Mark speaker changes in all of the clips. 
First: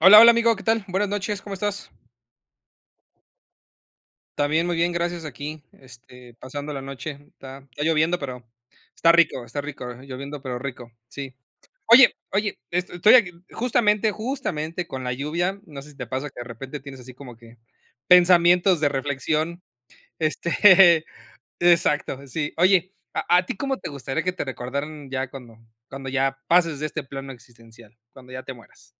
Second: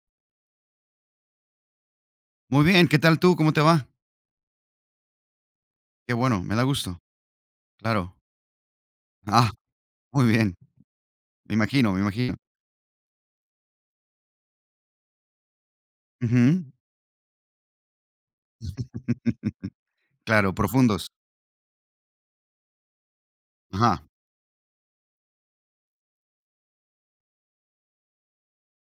Speaker 1: Hola, hola, amigo. ¿Qué tal? Buenas noches. ¿Cómo estás?
Speaker 2: Muy bien, ¿qué tal tú? ¿Cómo te va?
Speaker 1: También, muy bien, gracias. Aquí,
Speaker 2: Qué
Speaker 1: este,
Speaker 2: bueno, me da
Speaker 1: pasando la
Speaker 2: gusto.
Speaker 1: noche está está
Speaker 2: Claro.
Speaker 1: lloviendo, pero está rico
Speaker 2: Ah,
Speaker 1: está rico,
Speaker 2: muy
Speaker 1: lloviendo,
Speaker 2: bien.
Speaker 1: pero rico. Sí.
Speaker 2: Me imagino, me
Speaker 1: Oye
Speaker 2: imagino.
Speaker 1: oye, es estoy aquí, justamente, justamente, con la lluvia, no sé si te pasa que, de
Speaker 2: Ujú.
Speaker 1: repente, tienes así como que pensamientos de reflexión,
Speaker 2: Claro,
Speaker 1: este
Speaker 2: profundos.
Speaker 1: exacto, sí. Oye, ¿a a ti cómo te
Speaker 2: Ajá.
Speaker 1: gustaría que te recordaran ya cuando cuando ya pases de este plano existencial, cuándo ya te mueras?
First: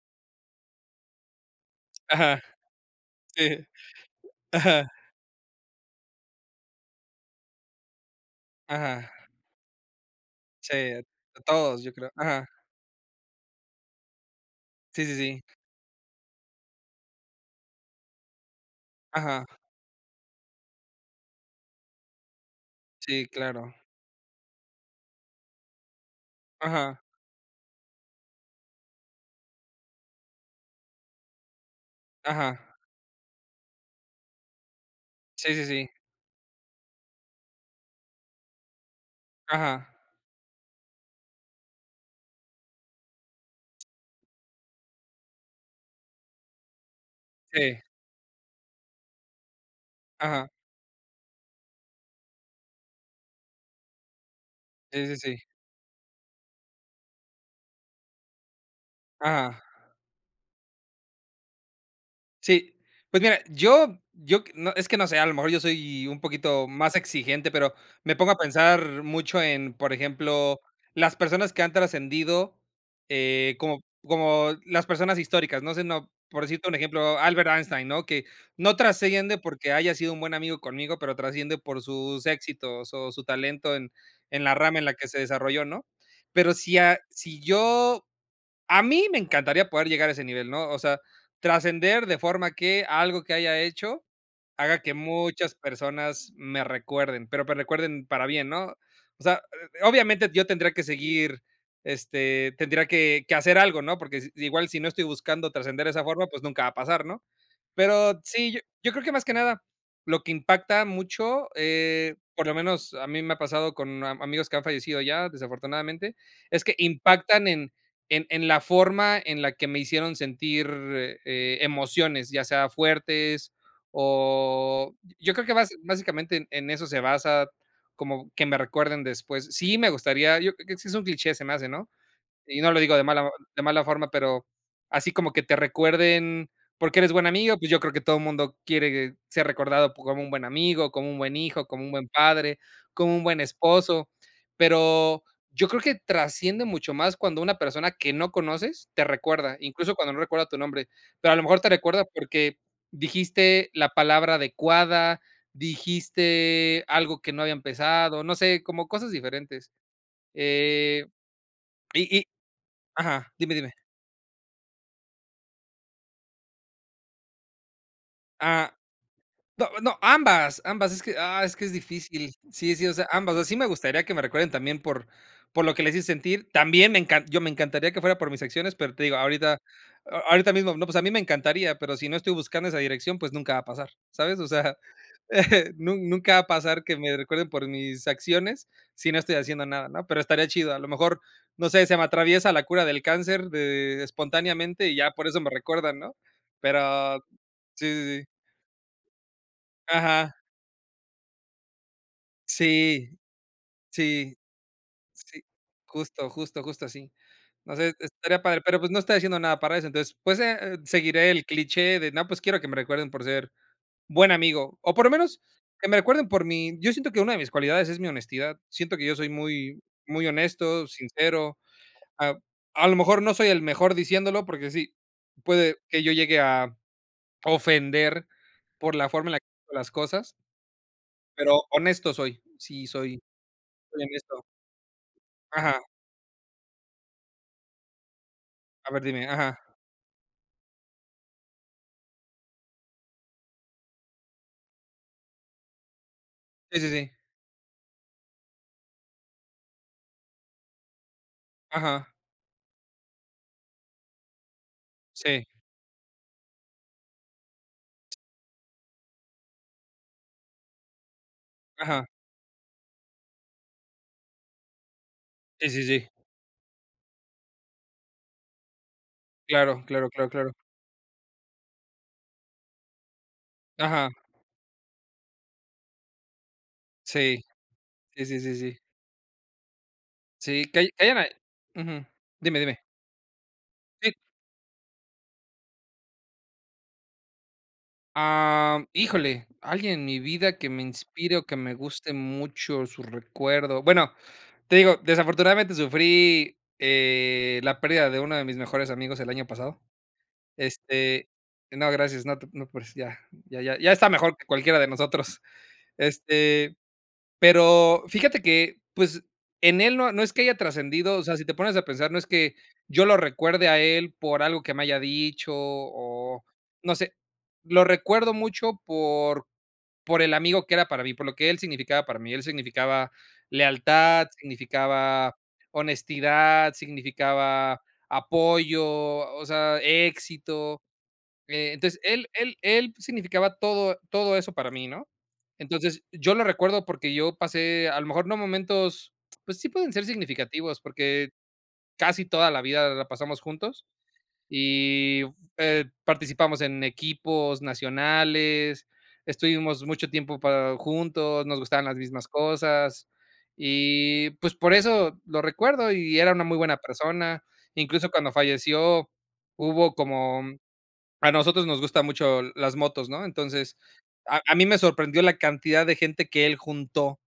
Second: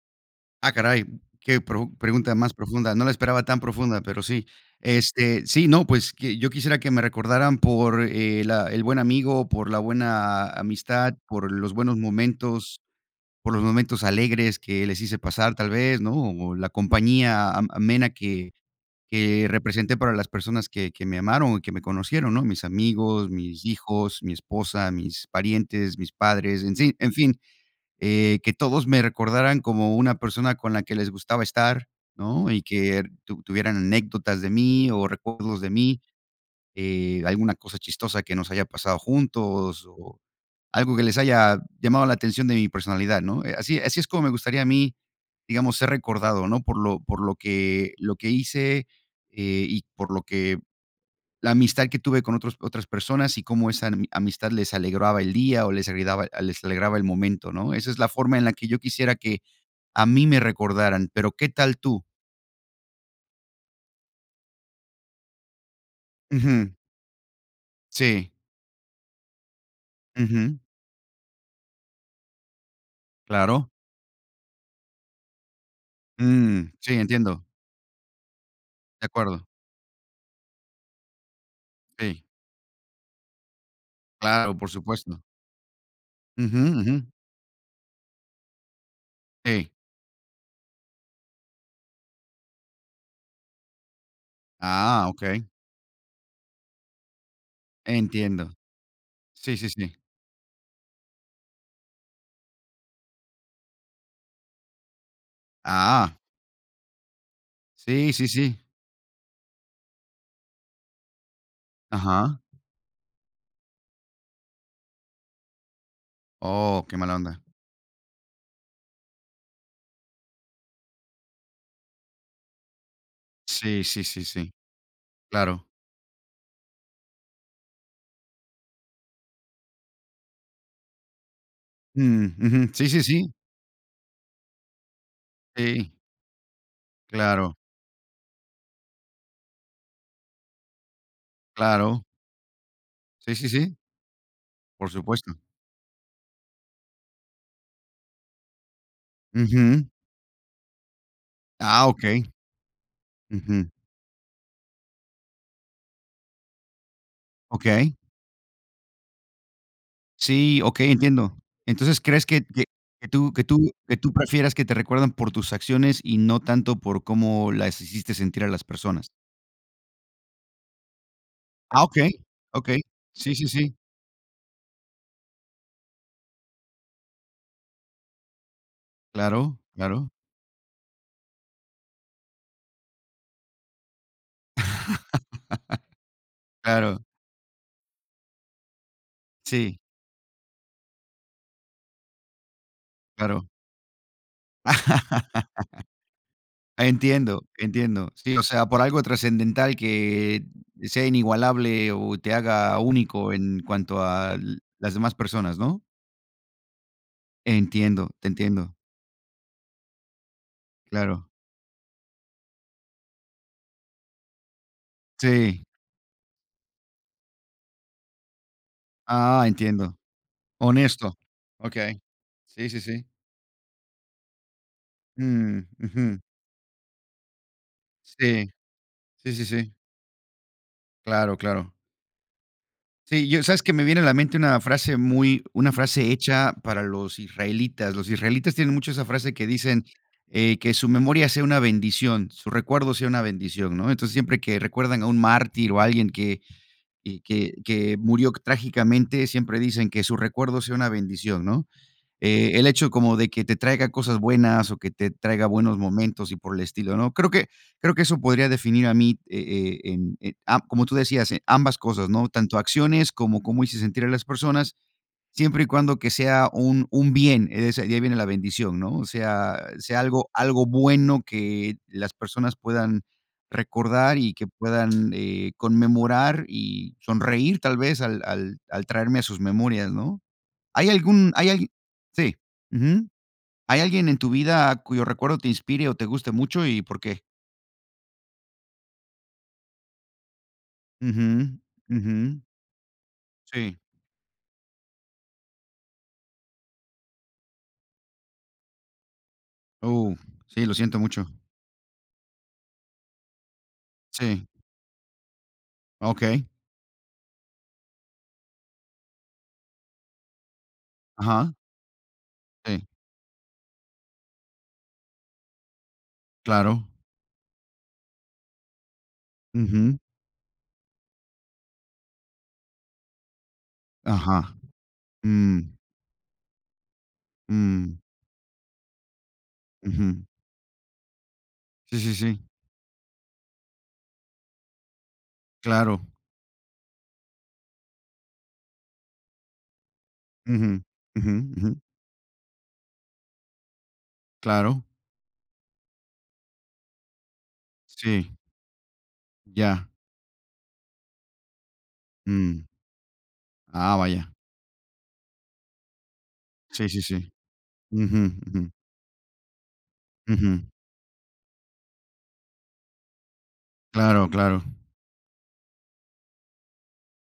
Speaker 2: ¡Ah, caray! Qué pro pregunta
Speaker 1: Ajá.
Speaker 2: más profunda, no la esperaba
Speaker 1: Sí.
Speaker 2: tan profunda, pero sí,
Speaker 1: Ajá.
Speaker 2: este, sí, no, pues, que yo quisiera que me recordaran por el, ah, el buen
Speaker 1: Ajá.
Speaker 2: amigo, por la buena
Speaker 1: Sí, a
Speaker 2: amistad,
Speaker 1: a
Speaker 2: por los
Speaker 1: todos, yo
Speaker 2: buenos
Speaker 1: creo. Ajá.
Speaker 2: momentos, por los momentos alegres que les
Speaker 1: Sí, sí,
Speaker 2: hice
Speaker 1: sí.
Speaker 2: pasar, tal vez, ¿no?, o la compañía am amena que
Speaker 1: Ajá.
Speaker 2: que representé para las personas que que me amaron y que me conocieron, ¿no? Mis
Speaker 1: Sí,
Speaker 2: amigos, mis
Speaker 1: claro.
Speaker 2: hijos, mi esposa, mis parientes, mis padres, en fin
Speaker 1: Ajá.
Speaker 2: en fin, eh, que todos me recordaran como una persona con la que les gustaba estar, ¿no?
Speaker 1: Ajá.
Speaker 2: Y que tu tuvieran anécdotas de mí o
Speaker 1: Sí,
Speaker 2: recuerdos
Speaker 1: sí,
Speaker 2: de
Speaker 1: sí.
Speaker 2: mí, eh, alguna cosa chistosa que nos haya pasado juntos
Speaker 1: Ajá.
Speaker 2: o algo que les haya llamado la atención de mi personalidad, ¿no? Eh, así así es como me gustaría a mí, digamos, ser recordado, ¿no?, por lo por lo
Speaker 1: Sí.
Speaker 2: que lo que hice, eh, y por lo
Speaker 1: Ajá.
Speaker 2: que la amistad que tuve con otros otras personas, y cómo esa ami amistad les
Speaker 1: Sí, sí,
Speaker 2: alegraba el
Speaker 1: sí.
Speaker 2: día, o les ayudaba, les alegraba el momento, ¿no? Esa es la forma en la que yo quisiera que
Speaker 1: Ajá.
Speaker 2: a mí me recordaran. Pero, ¿qué tal tú?
Speaker 1: Sí. Pues mira, yo yo, q no, es que, no sé. A lo mejor, yo soy un poquito
Speaker 2: Ujú.
Speaker 1: más exigente. Pero, me
Speaker 2: Sí.
Speaker 1: pongo a pensar, mucho en Por
Speaker 2: Ujú.
Speaker 1: ejemplo, las personas que han trascendido, eh,
Speaker 2: Claro.
Speaker 1: como p como las personas históricas. No sé, no p por decirte
Speaker 2: Mm.
Speaker 1: un
Speaker 2: Sí,
Speaker 1: ejemplo,
Speaker 2: entiendo.
Speaker 1: Albert Einstein, ¿no? Que no
Speaker 2: De
Speaker 1: trasciende,
Speaker 2: acuerdo.
Speaker 1: porque haya sido un buen amigo conmigo, pero trasciende por
Speaker 2: Sí.
Speaker 1: sus éxitos o su talento, en en la
Speaker 2: Claro, por
Speaker 1: rama, en la que se
Speaker 2: supuesto.
Speaker 1: desarrolló, ¿no? Pero
Speaker 2: Ujú,
Speaker 1: si a
Speaker 2: ujú.
Speaker 1: si yo a mí me encantaría,
Speaker 2: Sí.
Speaker 1: poder llegar a ese nivel, ¿no? O sea, trascender, de forma que, algo que haya hecho, haga que
Speaker 2: Ah, okey.
Speaker 1: muchas personas, me recuerden, pero me recuerden, para bien,
Speaker 2: Entiendo.
Speaker 1: ¿no? O sea,
Speaker 2: Sí, sí, sí.
Speaker 1: obviamente, yo tendría que seguir este, tendría que que hacer algo, ¿no? Porque s igual, si no estoy buscando trascender de esa
Speaker 2: Ah.
Speaker 1: forma, pues nunca va a pasar, ¿no?
Speaker 2: Sí,
Speaker 1: Pero
Speaker 2: sí, sí.
Speaker 1: sí, yo creo que más que nada, lo que impacta mucho, eh,
Speaker 2: Ajá.
Speaker 1: por lo menos, a mí me ha pasado, con a amigos, que han fallecido ya, desafortunadamente. Es que
Speaker 2: Oh, que mala onda.
Speaker 1: impactan en en en la forma, en la que me hicieron sentir, eh, emociones. Ya sea fuertes,
Speaker 2: Sí, sí, sí, sí.
Speaker 1: o yo creo que,
Speaker 2: Claro.
Speaker 1: bas básicamente, en eso se basa, como que me recuerden después. Sí, me gustaría Yo creo, que sí es un cliché, se me hace, ¿no?
Speaker 2: Mm, ujú.
Speaker 1: Y no lo
Speaker 2: Sí,
Speaker 1: digo
Speaker 2: sí,
Speaker 1: de mala o
Speaker 2: sí.
Speaker 1: de mala forma, pero, así como que te
Speaker 2: Sí.
Speaker 1: recuerden, porque eres buen
Speaker 2: Claro.
Speaker 1: amigo. Pues yo creo que todo mundo, quiere ser recordado p como un buen amigo, como un buen hijo, como un
Speaker 2: Claro.
Speaker 1: buen padre, como un
Speaker 2: Sí,
Speaker 1: buen
Speaker 2: sí, sí.
Speaker 1: esposo.
Speaker 2: Por
Speaker 1: Pero,
Speaker 2: supuesto.
Speaker 1: yo creo que trasciende mucho más, cuando una persona que no conoces, te recuerda,
Speaker 2: Ujú.
Speaker 1: incluso, cuando no recuerda tu nombre. Pero a lo mejor te
Speaker 2: Ah,
Speaker 1: recuerda,
Speaker 2: okey.
Speaker 1: porque
Speaker 2: Ujú.
Speaker 1: dijiste la palabra adecuada. Dijiste algo que no había
Speaker 2: Okey.
Speaker 1: empezado. No sé, como cosas diferentes,
Speaker 2: Sí, okey,
Speaker 1: eh.
Speaker 2: entiendo. Entonces,
Speaker 1: Y y
Speaker 2: ¿crees que que que
Speaker 1: ajá,
Speaker 2: tú que
Speaker 1: dime,
Speaker 2: tú
Speaker 1: dime.
Speaker 2: qué tú prefieras, que te recuerdan por tus acciones? Y no tanto, por cómo las hiciste sentir, a las
Speaker 1: Ah.
Speaker 2: personas.
Speaker 1: No, no, ambas, ambas. Es que, ah, es que es
Speaker 2: Ah, okey.
Speaker 1: difícil. Sí,
Speaker 2: Okey.
Speaker 1: sí, o sea,
Speaker 2: Sí,
Speaker 1: ambas.
Speaker 2: sí,
Speaker 1: Sí me
Speaker 2: sí.
Speaker 1: gustaría, que me recuerden también, por por lo que les hice sentir. También me encan yo, me encantaría que fuera por mis acciones, pero te digo, ahorita
Speaker 2: Claro, claro.
Speaker 1: ahorita mismo, no. Pues a mí me encantaría, pero si no estoy buscando esa dirección, pues nunca va a pasar, ¿sabes? O sea nun nunca va a pasar, que
Speaker 2: Claro.
Speaker 1: me recuerden por mis acciones, si no estoy haciendo
Speaker 2: Sí.
Speaker 1: nada ¿no? Pero estaría chido. A lo mejor, no sé, se me atraviesa la cura del
Speaker 2: Claro.
Speaker 1: cáncer de espontáneamente, y ya por eso me recuerdan, ¿no? Pero,
Speaker 2: Entiendo,
Speaker 1: sí,
Speaker 2: entiendo.
Speaker 1: sí, sí.
Speaker 2: Sí, o sea, por algo trascendental,
Speaker 1: Ajá.
Speaker 2: que sea inigualable, o te haga
Speaker 1: Sí,
Speaker 2: único, en cuanto
Speaker 1: sí,
Speaker 2: al las demás
Speaker 1: sí,
Speaker 2: personas, ¿no?
Speaker 1: justo, justo. Justo así. No sé,
Speaker 2: Entiendo. Te
Speaker 1: estaría padre,
Speaker 2: entiendo.
Speaker 1: pero pues, no estoy haciendo nada para eso. Entonces, pues, eh,
Speaker 2: Claro.
Speaker 1: seguiré el cliché de: "No, pues, quiero que me recuerden por ser buen amigo". O por lo menos,
Speaker 2: Sí.
Speaker 1: que me recuerden por mi Yo siento, que una de mis cualidades, es mi honestidad. Siento que yo soy,
Speaker 2: Ah,
Speaker 1: muy
Speaker 2: entiendo.
Speaker 1: muy honesto,
Speaker 2: Honesto.
Speaker 1: sincero.
Speaker 2: Okey.
Speaker 1: Ap
Speaker 2: Sí, sí,
Speaker 1: a lo
Speaker 2: sí.
Speaker 1: mejor, no soy el mejor diciéndolo, porque sí,
Speaker 2: Mm,
Speaker 1: puede que yo
Speaker 2: ujú.
Speaker 1: llegue a ofender,
Speaker 2: Sí.
Speaker 1: por la forma en
Speaker 2: Sí,
Speaker 1: la que
Speaker 2: sí,
Speaker 1: digo
Speaker 2: sí.
Speaker 1: las cosas.
Speaker 2: Claro,
Speaker 1: Pero,
Speaker 2: claro.
Speaker 1: honesto soy. Sí, soy
Speaker 2: Sí, yo sabes que me viene
Speaker 1: soy
Speaker 2: a la mente
Speaker 1: honesto.
Speaker 2: una frase muy una
Speaker 1: Ajá.
Speaker 2: frase hecha para los israelitas. Los israelitas tienen
Speaker 1: A
Speaker 2: mucho
Speaker 1: ver,
Speaker 2: esa
Speaker 1: dime.
Speaker 2: frase que
Speaker 1: Ajá.
Speaker 2: dicen, eh: "Que su memoria sea una bendición, su recuerdo sea una bendición", ¿no? Entonces, siempre que recuerdan a un mártir o a alguien que,
Speaker 1: Sí, sí, sí.
Speaker 2: y que que murió trágicamente siempre dicen: "Que su recuerdo sea una bendición", ¿no?,
Speaker 1: Ajá.
Speaker 2: eh, el hecho como de que te traiga cosas buenas o que te traiga
Speaker 1: Sí.
Speaker 2: buenos momentos y por el estilo, ¿no?, creo que creo que eso podría definir a mí, eh eh, en eh, ah, como tú decías: "En ambas
Speaker 1: Ajá.
Speaker 2: cosas", ¿no?, tanto acciones cómo cómo hice sentir a las personas, siempre y
Speaker 1: Sí, sí,
Speaker 2: cuando
Speaker 1: sí.
Speaker 2: que sea un un bien, ese hay viene la bendición, ¿no?, o sea,
Speaker 1: Claro,
Speaker 2: sea
Speaker 1: claro, claro,
Speaker 2: algo
Speaker 1: claro.
Speaker 2: algo bueno, que las personas puedan
Speaker 1: Ajá.
Speaker 2: recordar y que puedan, eh, conmemorar y
Speaker 1: Sí,
Speaker 2: sonreír tal vez, al
Speaker 1: sí, sí, sí,
Speaker 2: al
Speaker 1: sí.
Speaker 2: al traerme sus memorias, ¿no?,
Speaker 1: Sí, que ha
Speaker 2: hay
Speaker 1: que hayan ahí.
Speaker 2: algún hay algui
Speaker 1: Ujú,
Speaker 2: sí,
Speaker 1: dime, dime.
Speaker 2: ujú, ¿hay alguien
Speaker 1: Sí.
Speaker 2: en tu vida cuyo recuerdo te inspire o te guste mucho, y por qué?
Speaker 1: Am, híjole, alguien en mi vida que me inspire o
Speaker 2: Ujú,
Speaker 1: que me guste
Speaker 2: ujú.
Speaker 1: mucho su
Speaker 2: Sí.
Speaker 1: recuerdo. Bueno, te digo, desafortunadamente sufrí, eh, la pérdida de uno de mis mejores amigos el año pasado.
Speaker 2: Oh, sí, lo siento mucho.
Speaker 1: Este, no, gracias, no te preocupes, ya, ya ya ya está mejor
Speaker 2: Sí.
Speaker 1: que cualquiera de nosotros,
Speaker 2: Okey.
Speaker 1: este, pero fíjate que, pues, en él no no es que haya trascendido. O sea, si te
Speaker 2: Ajá.
Speaker 1: pones a pensar, no es que,
Speaker 2: Sí.
Speaker 1: yo lo recuerde a él por algo que me haya dicho o
Speaker 2: Claro.
Speaker 1: no sé, lo recuerdo mucho por
Speaker 2: Ujú.
Speaker 1: por el amigo que era para mí, por lo que él significaba para mí. Él significaba lealtad,
Speaker 2: Ajá,
Speaker 1: significaba
Speaker 2: mm.
Speaker 1: honestidad, significaba
Speaker 2: Mm.
Speaker 1: apoyo, o sea,
Speaker 2: Ujú.
Speaker 1: éxito.
Speaker 2: Sí,
Speaker 1: Entonces,
Speaker 2: sí,
Speaker 1: él
Speaker 2: sí.
Speaker 1: él él significaba todo todo eso para mí, ¿no? Entonces,
Speaker 2: Claro.
Speaker 1: yo lo recuerdo porque yo pasé a lo mejor no momentos, pues sí, pueden ser significativos,
Speaker 2: Ujú,
Speaker 1: porque
Speaker 2: ujú, ujú.
Speaker 1: casi toda la vida la pasamos juntos.
Speaker 2: Claro.
Speaker 1: Y, eh, participamos en equipos
Speaker 2: Sí.
Speaker 1: nacionales, estuvimos
Speaker 2: Ya.
Speaker 1: mucho tiempo para juntos, nos gustaban las mismas
Speaker 2: Mm.
Speaker 1: cosas,
Speaker 2: Ah, vaya.
Speaker 1: y pues por eso, lo recuerdo y era una muy buena
Speaker 2: Sí, sí, sí,
Speaker 1: persona. Incluso
Speaker 2: ujú,
Speaker 1: cuando
Speaker 2: ujú.
Speaker 1: falleció, hubo como
Speaker 2: Ujú.
Speaker 1: a nosotros nos gustan mucho las motos, ¿no?, entonces,
Speaker 2: Claro,
Speaker 1: a
Speaker 2: claro.
Speaker 1: mí me sorprendió la cantidad de gente que él juntó,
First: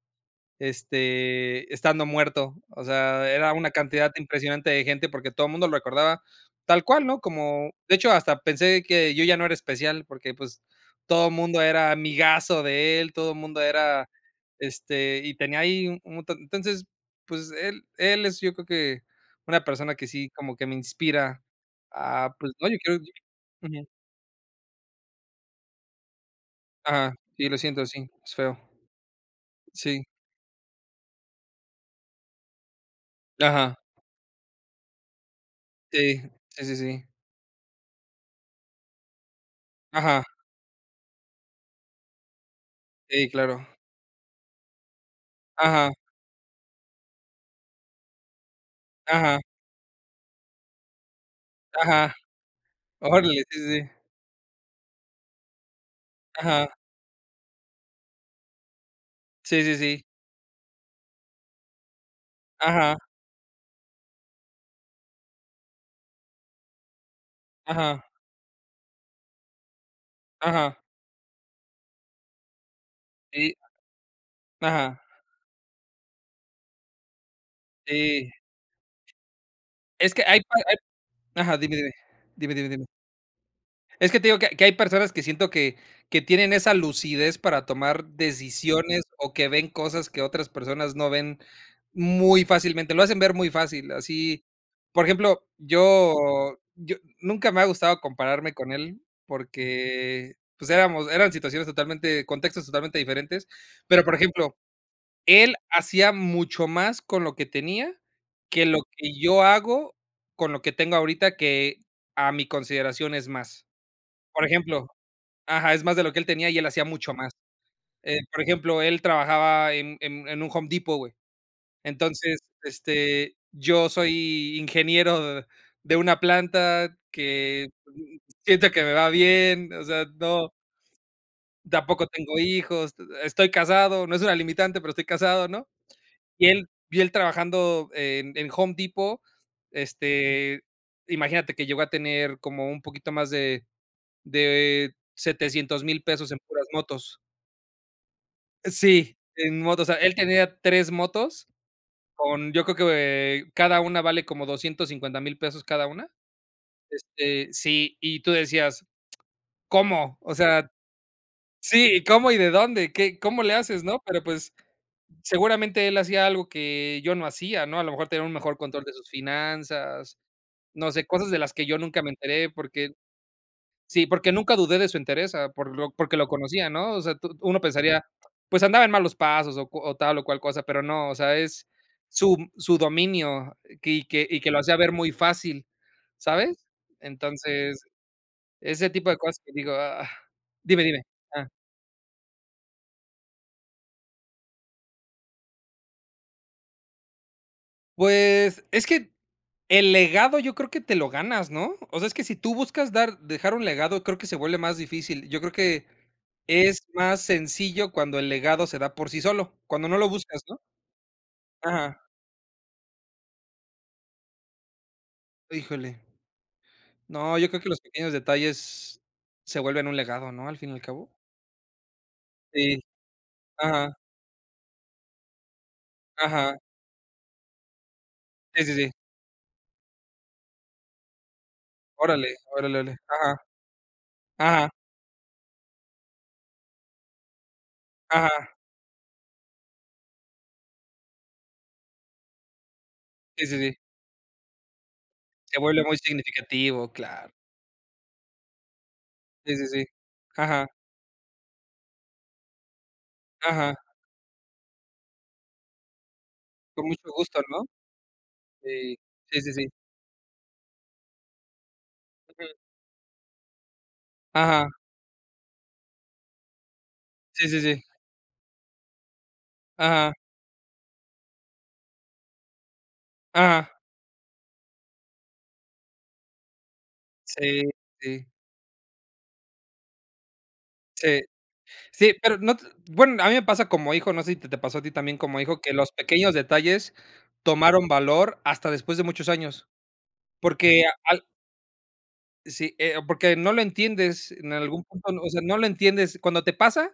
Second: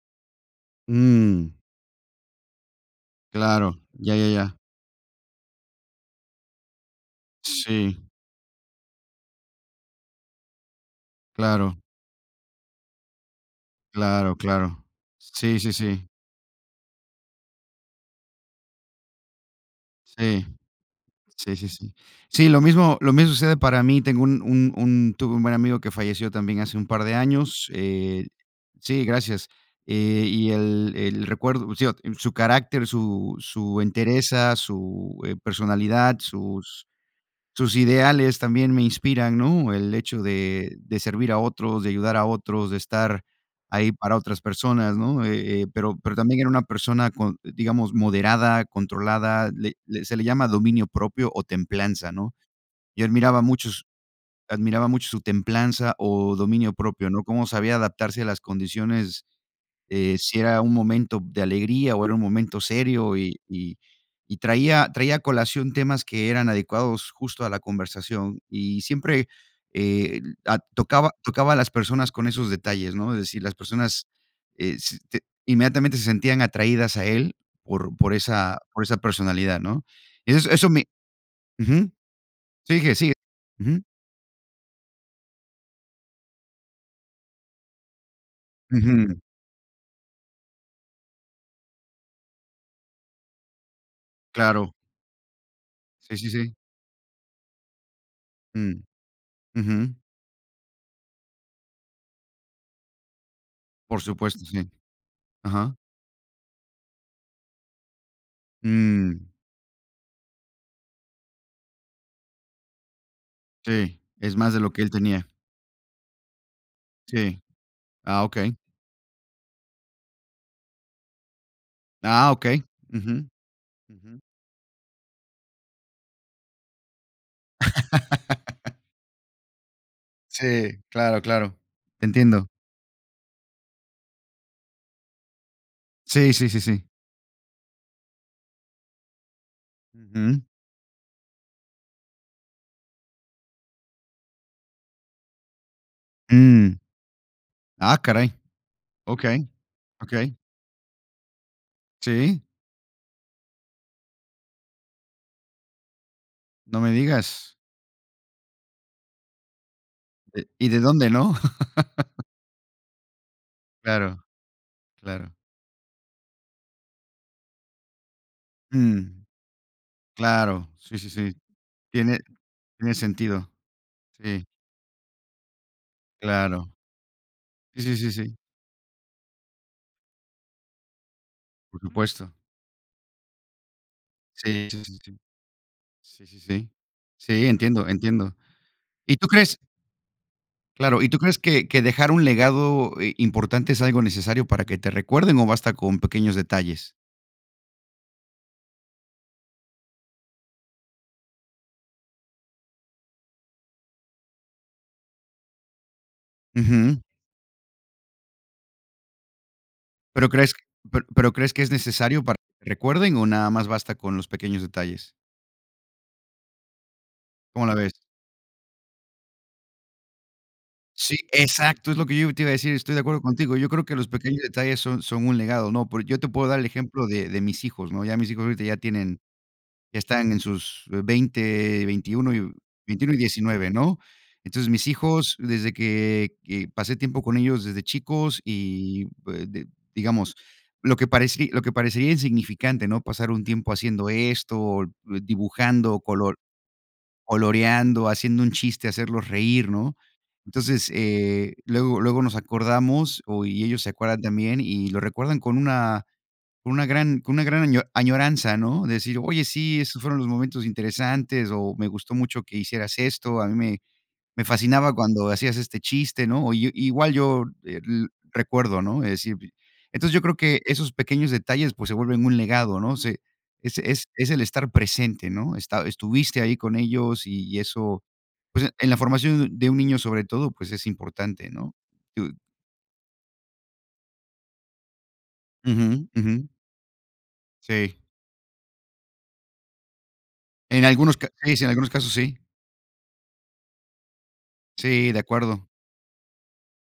Speaker 2: Mm.
Speaker 1: este estando muerto. O sea, era una
Speaker 2: Claro,
Speaker 1: cantidad
Speaker 2: ya, ya, ya.
Speaker 1: impresionante de gente porque todo el mundo lo recordaba, tal cual, ¿no?, como de
Speaker 2: Sí.
Speaker 1: hecho, hasta pensé que yo ya no era especial porque pues, todo el mundo
Speaker 2: Claro.
Speaker 1: era amigazo de él, todo el mundo era,
Speaker 2: Claro, claro.
Speaker 1: este, y tenía
Speaker 2: Sí, sí,
Speaker 1: ahí, u
Speaker 2: sí.
Speaker 1: un ta entonces, pues, él él es yo creo que, una persona que sí
Speaker 2: Sí,
Speaker 1: como que me inspira
Speaker 2: sí, sí, sí.
Speaker 1: a
Speaker 2: Sí,
Speaker 1: pues,
Speaker 2: lo
Speaker 1: no, yo
Speaker 2: mismo
Speaker 1: quiero
Speaker 2: lo
Speaker 1: [unintelligible]
Speaker 2: mismo sucede para
Speaker 1: ujú.
Speaker 2: mí. Tengo un un un tuve un buen amigo que falleció también hace un par
Speaker 1: Ajá.
Speaker 2: de
Speaker 1: Sí, lo
Speaker 2: años,
Speaker 1: siento. Sí,
Speaker 2: eh,
Speaker 1: es feo.
Speaker 2: sí, gracias,
Speaker 1: Sí.
Speaker 2: eh, y el el recuerdo sigo, su carácter, su
Speaker 1: Ajá.
Speaker 2: su entereza, su, eh, personalidad,
Speaker 1: Sí, sí, sí,
Speaker 2: sus
Speaker 1: sí.
Speaker 2: sus ideales también me inspiran, ¿no?, el hecho
Speaker 1: Ajá.
Speaker 2: de de servir a otros, de ayudar a otros, de estar
Speaker 1: Sí, claro.
Speaker 2: ahí para otras personas, ¿no?, eh eh,
Speaker 1: Ajá.
Speaker 2: pero pero también era una persona con digamos, moderada,
Speaker 1: Ajá.
Speaker 2: controlada, le le se le llama dominio propio o templanza,
Speaker 1: Ajá.
Speaker 2: ¿no?, yo admiraba
Speaker 1: Órale. Sí,
Speaker 2: mucho
Speaker 1: sí,
Speaker 2: su
Speaker 1: sí.
Speaker 2: admiraba mucho su templanza o
Speaker 1: Ajá.
Speaker 2: dominio propio, ¿no?, cómo sabía adaptarse a las condiciones,
Speaker 1: Sí, sí, sí.
Speaker 2: eh, si era un momento de alegría o era un momento
Speaker 1: Ajá.
Speaker 2: serio, eh, y y traía traía colación temas que eran adecuados justo a la
Speaker 1: Ajá.
Speaker 2: conversación, y siempre, eh, a
Speaker 1: Ajá.
Speaker 2: tocaba tocaba a las personas con esos detalles, ¿no? Es decir, las
Speaker 1: Sí.
Speaker 2: personas, eh, se
Speaker 1: Ajá.
Speaker 2: t inmediatamente se sentían atraídas a él, por por
Speaker 1: Sí.
Speaker 2: esa por esa personalidad, ¿no?,
Speaker 1: Es que hay
Speaker 2: eso
Speaker 1: para
Speaker 2: eso
Speaker 1: hay
Speaker 2: me
Speaker 1: ajá, dime,
Speaker 2: ujú,
Speaker 1: dime, dime, dime, dime.
Speaker 2: sigue, sí, ujú.
Speaker 1: Es que te digo que que hay personas que siento que que tienen esa lucidez para tomar decisiones,
Speaker 2: Ujú.
Speaker 1: o que ven cosas que otras personas no ven muy fácilmente. Lo hacen ver muy fácil así,
Speaker 2: Claro.
Speaker 1: por ejemplo,
Speaker 2: Sí, sí, sí.
Speaker 1: yo yo nunca me ha gustado compararme con
Speaker 2: Mm,
Speaker 1: él,
Speaker 2: ujú.
Speaker 1: porque pues, éramos eran situaciones totalmente contextos totalmente diferentes,
Speaker 2: Por
Speaker 1: pero, por
Speaker 2: supuesto,
Speaker 1: ejemplo,
Speaker 2: sí,
Speaker 1: él
Speaker 2: ajá.
Speaker 1: hacía mucho más con lo que tenía, que lo que
Speaker 2: Mm.
Speaker 1: yo hago con lo que tengo ahorita, que a mi consideración es más,
Speaker 2: Sí, es
Speaker 1: por
Speaker 2: más de lo que
Speaker 1: ejemplo.
Speaker 2: él tenía.
Speaker 1: Ajá, es más de lo que él tenía y él hacía mucho más,
Speaker 2: Sí.
Speaker 1: eh,
Speaker 2: Ah,
Speaker 1: por
Speaker 2: okey.
Speaker 1: ejemplo, él trabajaba en en en un Home Depot, güey.
Speaker 2: Ah,
Speaker 1: Entonces,
Speaker 2: okey, ujú,
Speaker 1: este, yo
Speaker 2: ujú.
Speaker 1: soy ingeniero de una planta que siento que me va bien. O sea, no.
Speaker 2: Sí, claro, claro. Te
Speaker 1: Tampoco tengo
Speaker 2: entiendo.
Speaker 1: hijos. Estoy casado. No es una limitante, pero estoy casado, ¿no?,
Speaker 2: Sí,
Speaker 1: y
Speaker 2: sí, sí,
Speaker 1: él
Speaker 2: sí.
Speaker 1: y él trabajando en en Home Depot,
Speaker 2: Ujú.
Speaker 1: este imagínate que llegó a tener como un poquito más de de 700.000 pesos en puras
Speaker 2: Mm.
Speaker 1: motos.
Speaker 2: Ah, caray.
Speaker 1: Sí,
Speaker 2: Okey,
Speaker 1: en motos. O sea, él
Speaker 2: okey.
Speaker 1: tenía 3 motos
Speaker 2: Sí.
Speaker 1: con yo creo que cada una vale como 250.000 pesos cada una,
Speaker 2: No me
Speaker 1: este,
Speaker 2: digas.
Speaker 1: sí, y tú decías: "¿Cómo?", o
Speaker 2: Eh, ¿y
Speaker 1: sea,
Speaker 2: de dónde, no?
Speaker 1: sí, ¿y cómo y de dónde? ¿Qué? ¿Cómo le haces?, no,
Speaker 2: Claro,
Speaker 1: pero pues,
Speaker 2: claro.
Speaker 1: seguramente él hacía algo que yo no hacía, ¿no?, a lo mejor tenía un mejor control de sus
Speaker 2: Mm.
Speaker 1: finanzas.
Speaker 2: Claro.
Speaker 1: No
Speaker 2: Sí,
Speaker 1: sé,
Speaker 2: sí,
Speaker 1: cosas
Speaker 2: sí,
Speaker 1: de las que yo nunca me
Speaker 2: tiene
Speaker 1: enteré porque,
Speaker 2: tiene sentido,
Speaker 1: sí, porque
Speaker 2: sí.
Speaker 1: nunca dudé de su entereza por lo porque lo
Speaker 2: Claro.
Speaker 1: conocía, ¿no?, o sea, tu uno
Speaker 2: Sí, sí,
Speaker 1: pensaría,
Speaker 2: sí, sí.
Speaker 1: pues andaba en malos pasos o o tal o cual cosa, pero no, o sea, es
Speaker 2: Por supuesto.
Speaker 1: su su dominio y que y que lo
Speaker 2: Sí,
Speaker 1: hacía
Speaker 2: sí,
Speaker 1: ver
Speaker 2: sí, sí,
Speaker 1: muy fácil,
Speaker 2: sí, sí,
Speaker 1: ¿sabes?
Speaker 2: sí, sí,
Speaker 1: Entonces,
Speaker 2: entiendo, entiendo,
Speaker 1: ese tipo
Speaker 2: ¿y
Speaker 1: de
Speaker 2: tú
Speaker 1: cosas que
Speaker 2: crees?
Speaker 1: digo: "Ah", dime, dime,
Speaker 2: Claro, ¿y tú crees
Speaker 1: ah.
Speaker 2: que que dejar un legado, eh, importante es algo necesario para que te recuerden o basta con pequeños detalles?
Speaker 1: Pues es que, el legado yo creo que te lo ganas, ¿no? O sea, es que si tú buscas dar dejar un legado, creo que se vuelve más difícil. Yo creo que es
Speaker 2: Ujú.
Speaker 1: más sencillo cuando el legado se da por sí solo, cuando no lo
Speaker 2: ¿Pero
Speaker 1: buscas,
Speaker 2: crees
Speaker 1: ¿no?
Speaker 2: pe pero crees que es
Speaker 1: Ajá.
Speaker 2: necesario para que recuerden o nada más basta con los pequeños detalles?
Speaker 1: Híjole. No, yo creo
Speaker 2: ¿Cómo
Speaker 1: que
Speaker 2: la
Speaker 1: los
Speaker 2: ves?
Speaker 1: pequeños detalles se vuelven un legado, ¿no?, al fin y al cabo.
Speaker 2: Sí, exacto. Es lo que yo te iba a decir.
Speaker 1: Sí.
Speaker 2: Estoy de acuerdo contigo. Yo creo que
Speaker 1: Ajá.
Speaker 2: los pequeños detalles son son un legado, ¿no?, porque yo te puedo dar
Speaker 1: Ajá.
Speaker 2: el ejemplo de de mis hijos, ¿no?, ya mis hijos ahorita
Speaker 1: Sí, sí,
Speaker 2: ya
Speaker 1: sí.
Speaker 2: tienen ya están en sus veinte,
Speaker 1: Órale,
Speaker 2: veintiuno,
Speaker 1: órale, órale.
Speaker 2: veintiuno, y
Speaker 1: Ajá,
Speaker 2: 19 ¿no? Entonces
Speaker 1: ajá.
Speaker 2: mis hijos desde que, eh, pasé tiempo con ellos desde chicos
Speaker 1: Ajá.
Speaker 2: y, pu de, digamos lo que parecí lo que parecería insignificante no pasar un
Speaker 1: Sí, sí,
Speaker 2: tiempo
Speaker 1: sí.
Speaker 2: haciendo esto o
Speaker 1: Se vuelve muy
Speaker 2: dibujando color
Speaker 1: significativo, claro.
Speaker 2: coloreando, haciendo un chiste, hacerlos
Speaker 1: Sí, sí,
Speaker 2: reír,
Speaker 1: sí.
Speaker 2: ¿no?
Speaker 1: Ajá.
Speaker 2: Entonces, eh, luego luego nos acordamos o y
Speaker 1: Ajá.
Speaker 2: ellos se acuerdan también y lo recuerdan con una con una
Speaker 1: Con mucho
Speaker 2: gran con
Speaker 1: gusto,
Speaker 2: una gran
Speaker 1: ¿no?
Speaker 2: año añoranza, ¿no?, de
Speaker 1: Sí,
Speaker 2: decir:
Speaker 1: sí,
Speaker 2: ''Oye,
Speaker 1: sí, sí.
Speaker 2: sí, esos fueron los momentos interesantes'', o ''Me gustó mucho
Speaker 1: Ujú.
Speaker 2: que hicieras esto, a mí me me
Speaker 1: Ajá.
Speaker 2: fascinaba cuando hacías este chiste'', ¿no?, o yo, igual yo,
Speaker 1: Sí, sí,
Speaker 2: eh,
Speaker 1: sí.
Speaker 2: l recuerdo, ¿no?, es decir, entonces
Speaker 1: Ajá.
Speaker 2: yo creo que esos pequeños detalles, pues se vuelven un legado, ¿no?, se
Speaker 1: Ajá.
Speaker 2: es es es el estar presente, ¿no?, está estuviste ahí con ellos y
Speaker 1: Sí,
Speaker 2: eso
Speaker 1: sí.
Speaker 2: pues en la formación de un niño, sobre todo, pues es
Speaker 1: Sí,
Speaker 2: importante, ¿no?,
Speaker 1: sí,
Speaker 2: digo.
Speaker 1: pero no te bueno, a mí me pasa como hijo. No sé si te pasó a ti también como hijo que los
Speaker 2: Ujú,
Speaker 1: pequeños
Speaker 2: ujú.
Speaker 1: detalles, tomaron
Speaker 2: Sí.
Speaker 1: valor hasta después de muchos años. Porque
Speaker 2: En
Speaker 1: a
Speaker 2: algunos
Speaker 1: al
Speaker 2: ca, sí, en algunos casos, sí.
Speaker 1: sí, eh, porque no lo entiendes en algún punto.
Speaker 2: Sí, de
Speaker 1: O sea, no lo
Speaker 2: acuerdo.
Speaker 1: entiendes cuando te pasa,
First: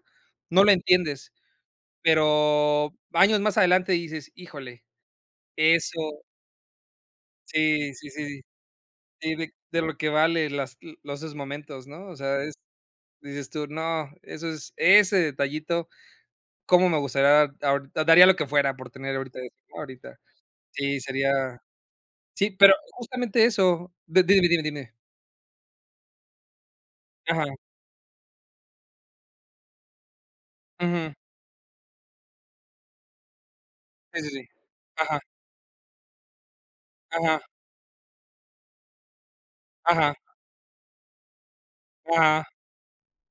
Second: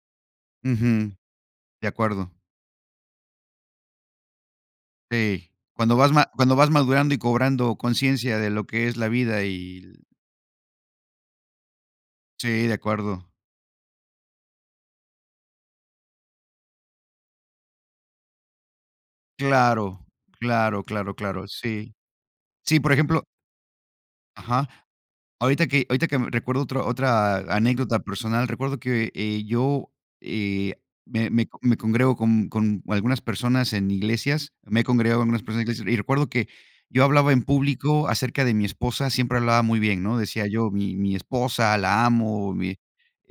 Speaker 1: no lo
Speaker 2: Ujú,
Speaker 1: entiendes.
Speaker 2: de acuerdo.
Speaker 1: Pero años más adelante dices híjole,
Speaker 2: Sí, cuando vas
Speaker 1: eso.
Speaker 2: ma cuando vas madurando y cobrando
Speaker 1: Sí, sí,
Speaker 2: conciencia
Speaker 1: sí.
Speaker 2: de lo que es la
Speaker 1: Sí,
Speaker 2: vida
Speaker 1: de
Speaker 2: y
Speaker 1: de lo
Speaker 2: el.
Speaker 1: que vale las los esos momentos, ¿no? O sea, es,
Speaker 2: Sí, de acuerdo.
Speaker 1: dices tú, no, eso es ese detallito cómo me gustaría ahor daría lo que fuera por tener ahorita eso
Speaker 2: Claro,
Speaker 1: ahorita.
Speaker 2: claro,
Speaker 1: Sí,
Speaker 2: claro, claro.
Speaker 1: sería.
Speaker 2: Sí,
Speaker 1: Sí, pero
Speaker 2: sí, por ejemplo
Speaker 1: justamente eso, de dime, dime,
Speaker 2: ajá.
Speaker 1: dime.
Speaker 2: Ahorita que ahorita que me recuerdo otro otra
Speaker 1: Ajá.
Speaker 2: anécdota personal, recuerdo que, eh, yo, eh,
Speaker 1: Ujú.
Speaker 2: me me me congrego con con algunas personas en
Speaker 1: Sí, sí, sí,
Speaker 2: iglesias, me he congregado
Speaker 1: ajá.
Speaker 2: con algunas personas en iglesias y recuerdo que, yo hablaba en
Speaker 1: Ajá.
Speaker 2: público acerca de mi esposa. Siempre hablaba muy bien,
Speaker 1: Ajá.
Speaker 2: ¿no?, decía yo mi mi esposa, la
Speaker 1: Ajá.
Speaker 2: amo mi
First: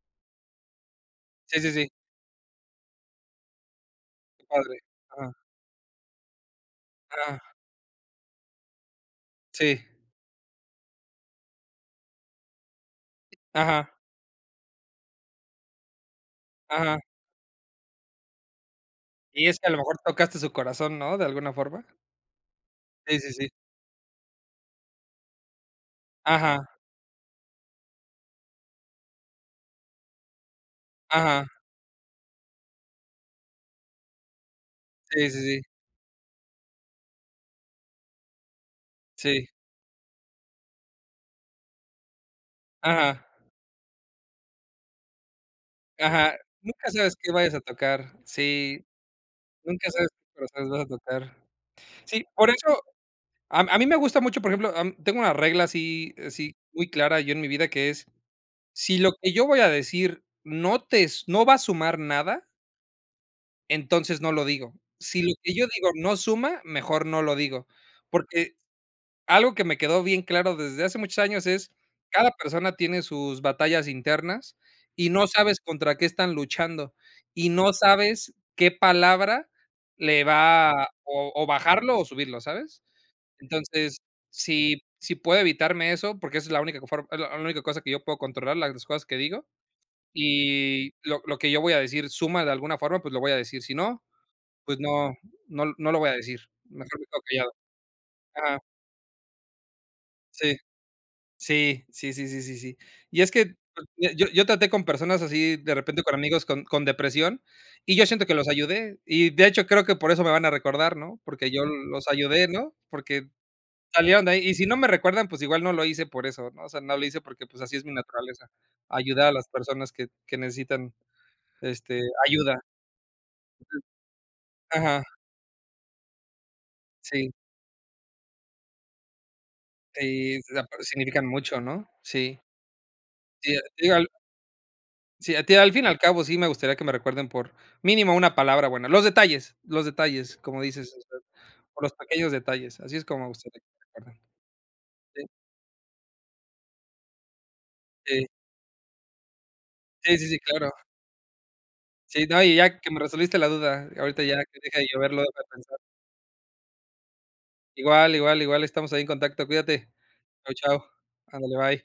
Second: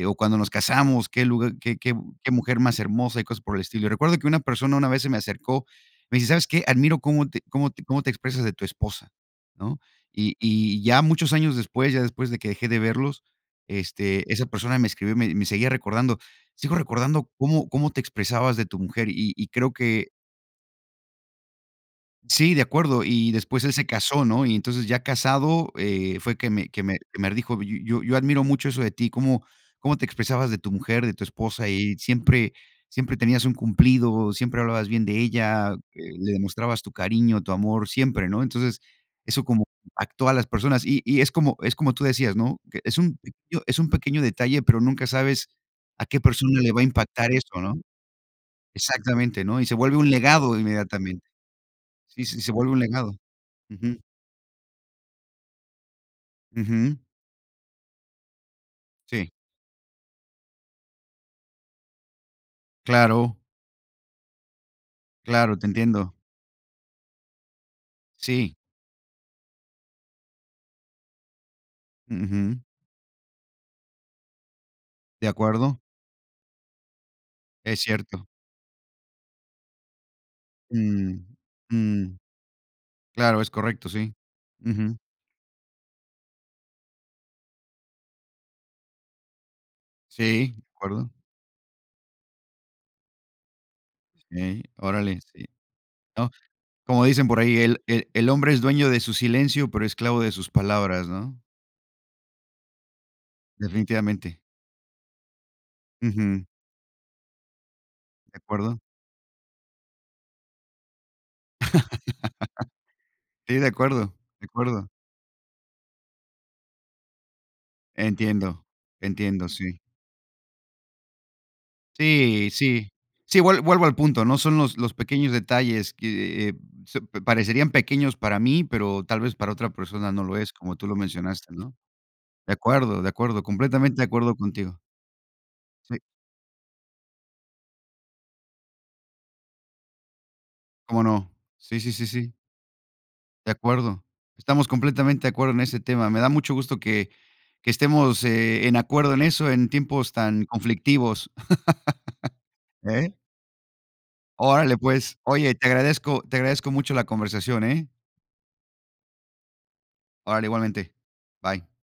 Speaker 2: o cuando nos casamos. Qué lugar
Speaker 1: Sí, sí,
Speaker 2: Qué
Speaker 1: sí.
Speaker 2: qué, qué mujer más hermosa y cosas por el estilo. Recuerdo que una
Speaker 1: Que
Speaker 2: persona
Speaker 1: padre.
Speaker 2: una vez se me
Speaker 1: Ajá.
Speaker 2: acercó, me dice, sabes, ¿qué?, admiro cómo te
Speaker 1: Ajá.
Speaker 2: cómo te cómo te expresas de tu esposa, ¿no?
Speaker 1: Sí.
Speaker 2: Y y ya muchos años después, ya después de que dejé de verlos,
Speaker 1: Ajá.
Speaker 2: este, esa persona me escribió, me me seguía recordando. Sigo
Speaker 1: Ajá.
Speaker 2: recordando cómo cómo te expresabas de tu mujer y y
Speaker 1: Y es que a
Speaker 2: creo
Speaker 1: lo mejor
Speaker 2: que.
Speaker 1: tocaste su corazón, ¿no?, de alguna forma.
Speaker 2: Sí, de acuerdo,
Speaker 1: Sí, sí,
Speaker 2: y
Speaker 1: sí.
Speaker 2: después él se casó, ¿no?, y entonces ya casado, eh, fue que me
Speaker 1: Ajá.
Speaker 2: que me que me dijo: "Y Yo yo admiro mucho eso de ti. Como como te expresabas de tu mujer, de tu
Speaker 1: Ajá.
Speaker 2: esposa y siempre, siempre tenías un cumplido, siempre hablabas bien de
Speaker 1: Sí, sí, sí.
Speaker 2: ella, eh, le demostrabas tu cariño, tu amor siempre", ¿no?, entonces eso
Speaker 1: Sí.
Speaker 2: como actúa las personas y y es como es como tú decías, ¿no?, que es un
Speaker 1: Ajá.
Speaker 2: pequeño es un pequeño detalle, pero nunca sabes a qué
Speaker 1: Ajá.
Speaker 2: persona le va a
Speaker 1: Nunca sabes que
Speaker 2: impactar
Speaker 1: vayas
Speaker 2: eso,
Speaker 1: a
Speaker 2: ¿no?
Speaker 1: tocar, sí.
Speaker 2: Exactamente, ¿no?, y se
Speaker 1: Nunca
Speaker 2: vuelve
Speaker 1: sabes
Speaker 2: un
Speaker 1: que
Speaker 2: legado
Speaker 1: corazones vas a
Speaker 2: inmediatamente.
Speaker 1: tocar.
Speaker 2: Sí,
Speaker 1: Sí,
Speaker 2: sí
Speaker 1: por
Speaker 2: se vuelve un
Speaker 1: eso
Speaker 2: legado.
Speaker 1: a a mí me
Speaker 2: Ujú.
Speaker 1: gusta mucho por ejemplo, tengo una regla así así, muy
Speaker 2: Ujú.
Speaker 1: clara yo en mi vida que es, si lo
Speaker 2: Sí.
Speaker 1: que yo voy a decir no tes no va a sumar nada,
Speaker 2: Claro.
Speaker 1: entonces no lo digo. Si lo que
Speaker 2: Claro. Te
Speaker 1: yo digo
Speaker 2: entiendo.
Speaker 1: no suma, mejor no lo digo,
Speaker 2: Sí.
Speaker 1: porque algo que me quedó bien claro desde hace muchos años es, cada
Speaker 2: Ujú.
Speaker 1: persona tiene sus batallas internas y
Speaker 2: De
Speaker 1: no sabes
Speaker 2: acuerdo.
Speaker 1: contra qué están luchando y no
Speaker 2: Es cierto.
Speaker 1: sabes qué palabra le va
Speaker 2: Mm,
Speaker 1: o o bajarlo o
Speaker 2: mm.
Speaker 1: subirlo, ¿sabes?,
Speaker 2: Claro, es correcto,
Speaker 1: entonces,
Speaker 2: sí.
Speaker 1: si
Speaker 2: Ujú.
Speaker 1: si puedo evitarme eso, porque esa es la única co form es la única cosa que yo puedo controlar, las cosas que digo,
Speaker 2: Sí, de
Speaker 1: y
Speaker 2: acuerdo.
Speaker 1: lo lo que yo voy a decir suma de alguna forma, pues lo voy a decir, si no,
Speaker 2: Sí,
Speaker 1: pues no,
Speaker 2: órale, sí,
Speaker 1: no l no lo voy a
Speaker 2: ¿no?,
Speaker 1: decir. Mejor
Speaker 2: como
Speaker 1: me quedo
Speaker 2: dicen por
Speaker 1: callado
Speaker 2: ahí, el el el hombre es
Speaker 1: ajá.
Speaker 2: dueño de su silencio, pero esclavo de sus
Speaker 1: Sí.
Speaker 2: palabras, ¿no?
Speaker 1: Sí, sí, sí, sí, sí, sí, y es que yo
Speaker 2: Definitivamente.
Speaker 1: yo traté con personas así de repente con
Speaker 2: Ujú.
Speaker 1: amigos con con depresión y yo siento que
Speaker 2: De
Speaker 1: los
Speaker 2: acuerdo.
Speaker 1: ayudé y de hecho, creo que por eso me van a recordar, ¿no?, porque yo los ayudé, ¿no?, porque
Speaker 2: Sí, de acuerdo.
Speaker 1: salieron de
Speaker 2: De
Speaker 1: ahí, y si no me
Speaker 2: acuerdo.
Speaker 1: recuerdan, pues igual no lo hice por eso, ¿no?, o sea, no lo hice porque pues así es mi naturaleza,
Speaker 2: Entiendo.
Speaker 1: ayudar a las
Speaker 2: Entiendo, sí.
Speaker 1: personas que que necesitan, este,
Speaker 2: Sí,
Speaker 1: ayuda.
Speaker 2: sí. Sí, vuel vuelvo al punto, ¿no?, son los los
Speaker 1: Ajá.
Speaker 2: pequeños detalles que se
Speaker 1: Sí.
Speaker 2: parecerían pequeños para mí, pero tal vez para otra persona no lo
Speaker 1: Sí,
Speaker 2: es, como tú
Speaker 1: [unintelligible]
Speaker 2: lo
Speaker 1: significan
Speaker 2: mencionaste,
Speaker 1: mucho,
Speaker 2: ¿no?
Speaker 1: ¿no? Sí.
Speaker 2: De acuerdo, de acuerdo,
Speaker 1: Sí.
Speaker 2: completamente de
Speaker 1: [unintelligible]
Speaker 2: acuerdo contigo.
Speaker 1: Sí, a ti al fin y
Speaker 2: Sí.
Speaker 1: al cabo, sí me gustaría que me recuerden por, mínimo una palabra buena. Los detalles, los detalles, como dices, o
Speaker 2: Como
Speaker 1: sea,
Speaker 2: no. Sí,
Speaker 1: por los
Speaker 2: sí, sí,
Speaker 1: pequeños
Speaker 2: sí.
Speaker 1: detalles, así es como me
Speaker 2: De
Speaker 1: gustaría que me
Speaker 2: acuerdo.
Speaker 1: recuerden.
Speaker 2: Estamos completamente
Speaker 1: Sí.
Speaker 2: de acuerdo en ese tema. Me da mucho gusto que que estemos,
Speaker 1: Sí.
Speaker 2: eh, en acuerdo en eso, en tiempos
Speaker 1: Sí, sí, sí,
Speaker 2: tan
Speaker 1: claro.
Speaker 2: conflictivos,
Speaker 1: Sí, no, y ya que me
Speaker 2: ¿eh?
Speaker 1: resolviste la duda ahorita ya que
Speaker 2: Órale
Speaker 1: deje de yo
Speaker 2: pues.
Speaker 1: verlo y de
Speaker 2: Oye, te
Speaker 1: pensar.
Speaker 2: agradezco, te agradezco mucho la conversación, ¿eh?
Speaker 1: Igual, igual, igual. Estamos ahí en contacto. Cuídate.
Speaker 2: Órale,
Speaker 1: Chao, chao.
Speaker 2: igualmente.
Speaker 1: Ándale,
Speaker 2: Bye.
Speaker 1: bye.